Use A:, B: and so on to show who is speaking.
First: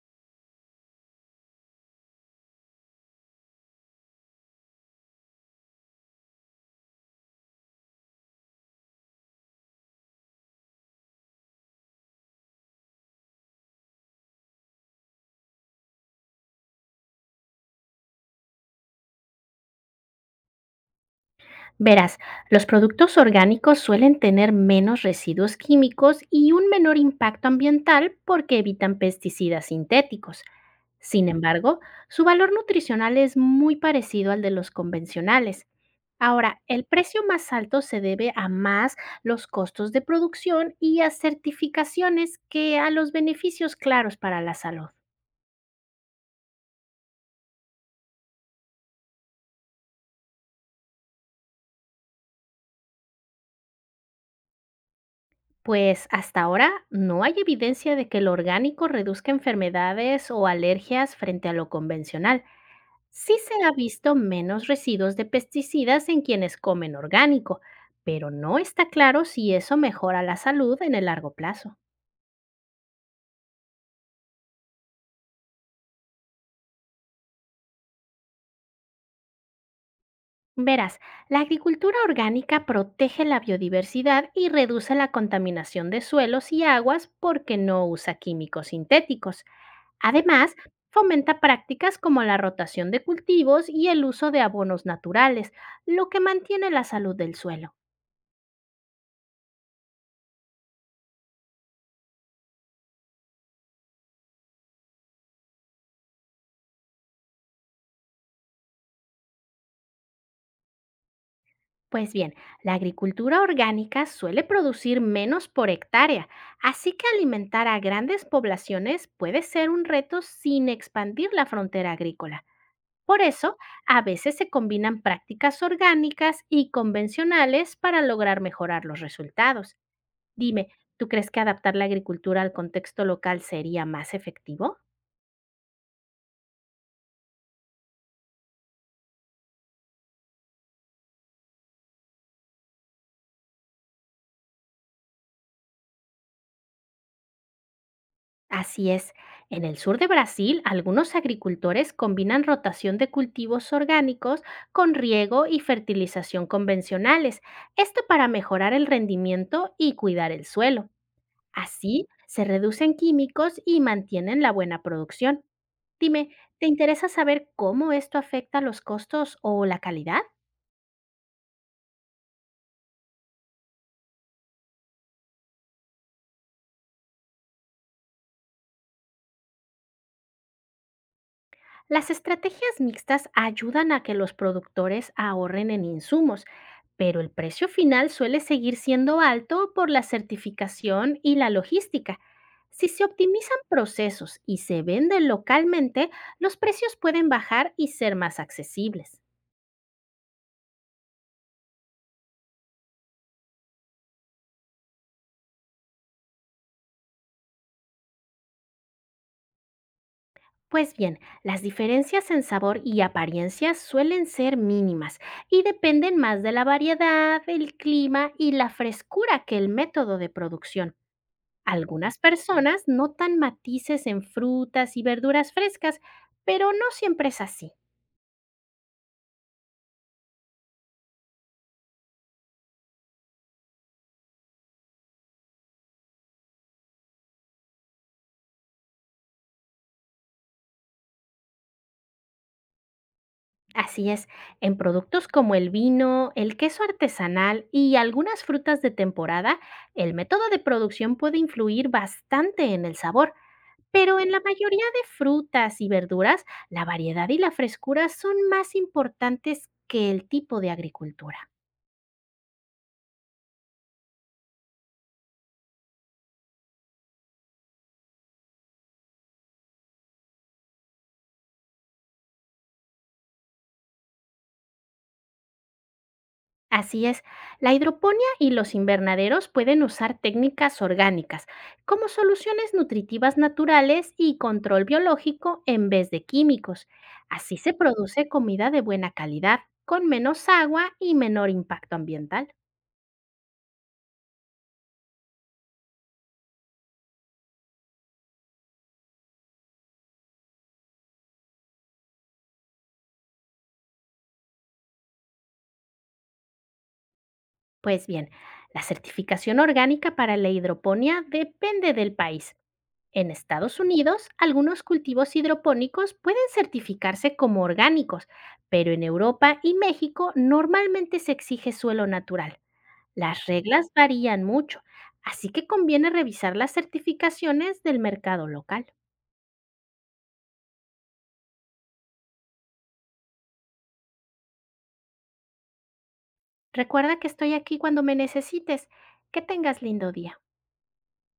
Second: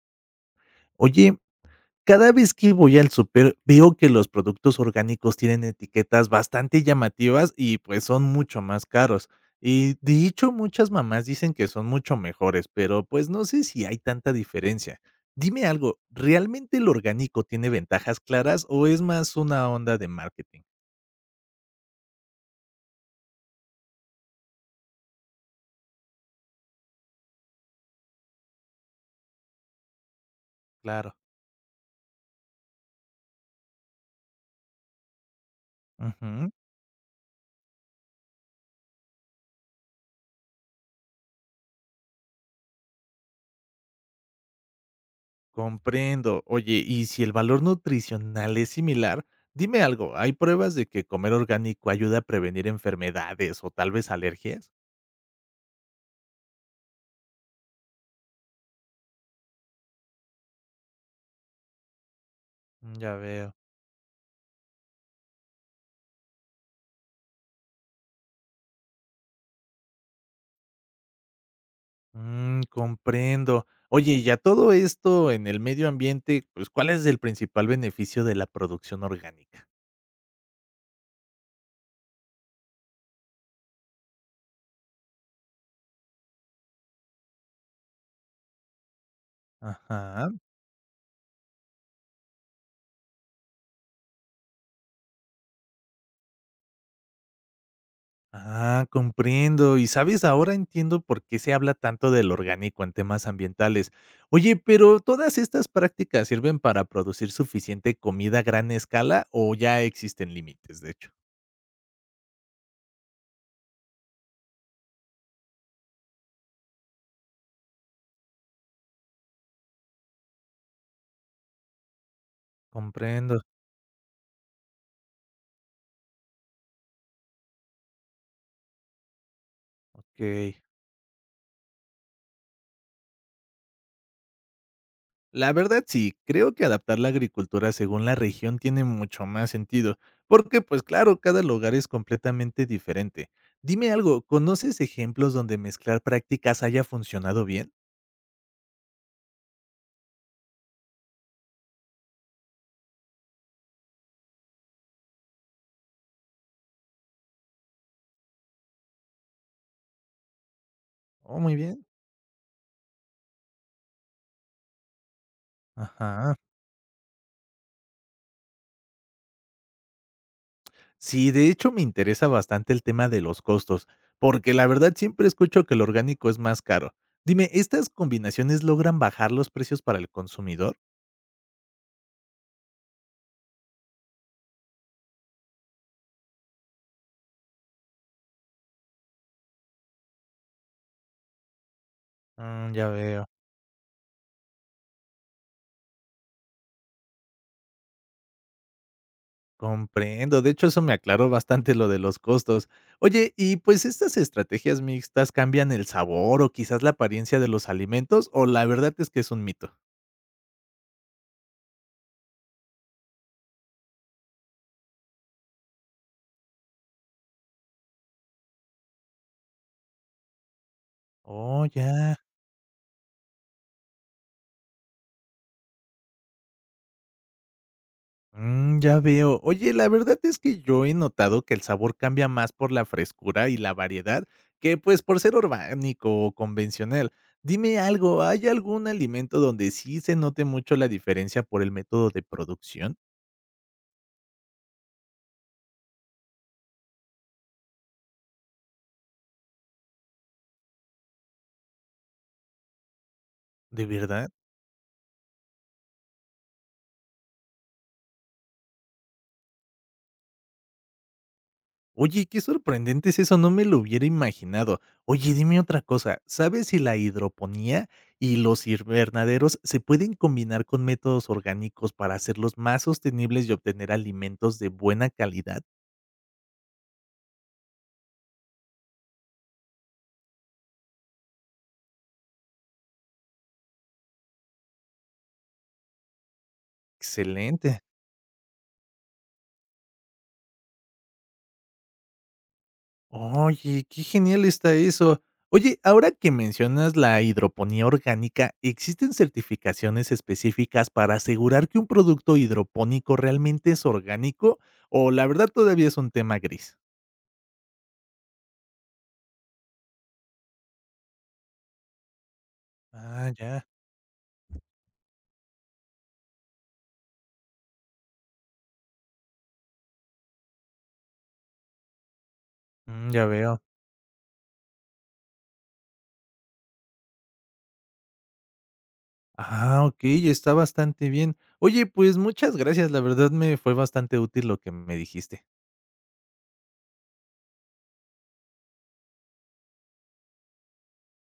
A: Oye, cada vez que voy al super veo que los productos orgánicos tienen etiquetas bastante llamativas y pues son mucho más caros. Y de hecho muchas mamás dicen que son mucho mejores, pero pues no sé si hay tanta diferencia. Dime algo, ¿realmente el orgánico tiene ventajas claras o es más una onda de marketing?
B: Verás, los productos orgánicos suelen tener menos residuos químicos y un menor impacto ambiental porque evitan pesticidas sintéticos.
A: Claro.
B: Sin embargo, su valor nutricional es muy parecido al de los convencionales.
A: Ujú.
B: Ahora, el precio más alto se debe a más los costos de producción y a certificaciones que a los beneficios claros para la salud.
A: Comprendo. Oye, y si el valor nutricional es similar, dime algo, ¿hay pruebas de que comer orgánico ayuda a prevenir enfermedades o tal vez alergias?
B: Pues hasta ahora no hay evidencia de que lo orgánico reduzca enfermedades o alergias frente a lo convencional.
A: Mm, ya
B: Sí
A: veo.
B: se ha visto menos residuos de pesticidas en quienes comen orgánico, pero no está claro si eso mejora la salud en el largo plazo.
A: Mm, comprendo. Oye, y a todo esto en el medio ambiente, pues, ¿cuál es el principal beneficio de la producción orgánica?
B: Verás, la agricultura orgánica protege la biodiversidad y reduce la contaminación de suelos y aguas porque no usa químicos sintéticos.
A: Ajá.
B: Además, fomenta prácticas como la rotación de cultivos y el uso de abonos naturales, lo que mantiene la salud del suelo.
A: Ah, comprendo. Y sabes, ahora entiendo por qué se habla tanto del orgánico en temas ambientales. Oye, pero ¿todas estas prácticas sirven para producir suficiente comida a gran escala o ya existen límites, de hecho?
B: Pues bien, la agricultura orgánica suele producir menos por hectárea, así que alimentar a grandes poblaciones puede ser un reto sin expandir la frontera agrícola. Por
A: Comprendo.
B: eso, a veces se combinan prácticas orgánicas y convencionales para lograr mejorar los resultados.
A: Ok.
B: Dime, ¿tú crees que adaptar la agricultura al contexto local sería más efectivo?
A: La verdad sí, creo que adaptar la agricultura según la región tiene mucho más sentido, porque pues claro, cada lugar es completamente diferente. Dime algo, ¿conoces ejemplos donde mezclar prácticas haya funcionado bien?
B: Así es, en el sur de Brasil algunos agricultores combinan rotación de cultivos orgánicos con riego y fertilización convencionales, esto para mejorar el rendimiento y cuidar el suelo.
A: Oh, muy bien.
B: Así se reducen químicos y mantienen la buena producción. Dime,
A: Ajá.
B: ¿te interesa saber cómo esto afecta los costos o la calidad?
A: Sí, de hecho, me interesa bastante el tema de los costos, porque la verdad siempre escucho que lo orgánico es más caro. Dime, ¿estas combinaciones logran bajar los precios para el consumidor?
B: Las estrategias mixtas ayudan a que los productores ahorren en insumos, pero el precio final suele seguir siendo alto por la certificación y la logística.
A: Mm,
B: Si
A: ya
B: se
A: veo.
B: optimizan procesos y se venden localmente, los precios pueden bajar y ser más accesibles.
A: Comprendo, de hecho, eso me aclaró bastante lo de los costos. Oye, y pues, ¿estas estrategias mixtas cambian el sabor o quizás la apariencia de los alimentos, o la verdad es que es un mito?
B: Pues bien, las diferencias en sabor y apariencia suelen ser mínimas y dependen más de la variedad, el clima y la frescura que el método de producción.
A: Oh, ya.
B: Algunas personas notan matices en frutas y verduras frescas, pero no siempre es así.
A: Mm, ya veo. Oye, la verdad es que yo he notado que el sabor cambia más por la frescura y la variedad que, pues, por ser orgánico o convencional. Dime algo, ¿hay algún alimento donde sí se note mucho la diferencia por el método de producción?
B: Así es, en productos como el vino, el queso artesanal y algunas frutas de temporada, el método de producción puede influir bastante en el sabor,
A: ¿De
B: pero
A: verdad?
B: en la mayoría de frutas y verduras, la variedad y la frescura son más importantes que el tipo de agricultura.
A: Oye, qué sorprendente es eso, no me lo hubiera imaginado. Oye, dime otra cosa, ¿sabes si la hidroponía y los invernaderos se pueden combinar con métodos orgánicos para hacerlos más sostenibles y obtener alimentos de buena calidad?
B: Así es, la hidroponía y los invernaderos pueden usar técnicas orgánicas como soluciones nutritivas naturales y control biológico en vez de químicos. Así se
A: Excelente.
B: produce comida de buena calidad, con menos agua y menor impacto ambiental.
A: Oye, qué genial está eso. Oye, ahora que mencionas la hidroponía orgánica, ¿existen certificaciones específicas para asegurar que un producto hidropónico realmente es orgánico o la verdad todavía es un tema gris?
B: Pues bien, la certificación orgánica para la hidroponía depende del país. En
A: Ah, ya.
B: Estados Unidos, algunos cultivos hidropónicos pueden certificarse como orgánicos, pero en Europa y México normalmente se exige suelo natural.
A: Mm, ya
B: Las
A: veo.
B: reglas varían mucho, así que conviene revisar las certificaciones del mercado local.
A: Ah, okey, está bastante bien. Oye, pues, muchas gracias, la verdad me fue bastante útil lo que me dijiste.
B: Recuerda que estoy aquí cuando me necesites. Que tengas lindo día.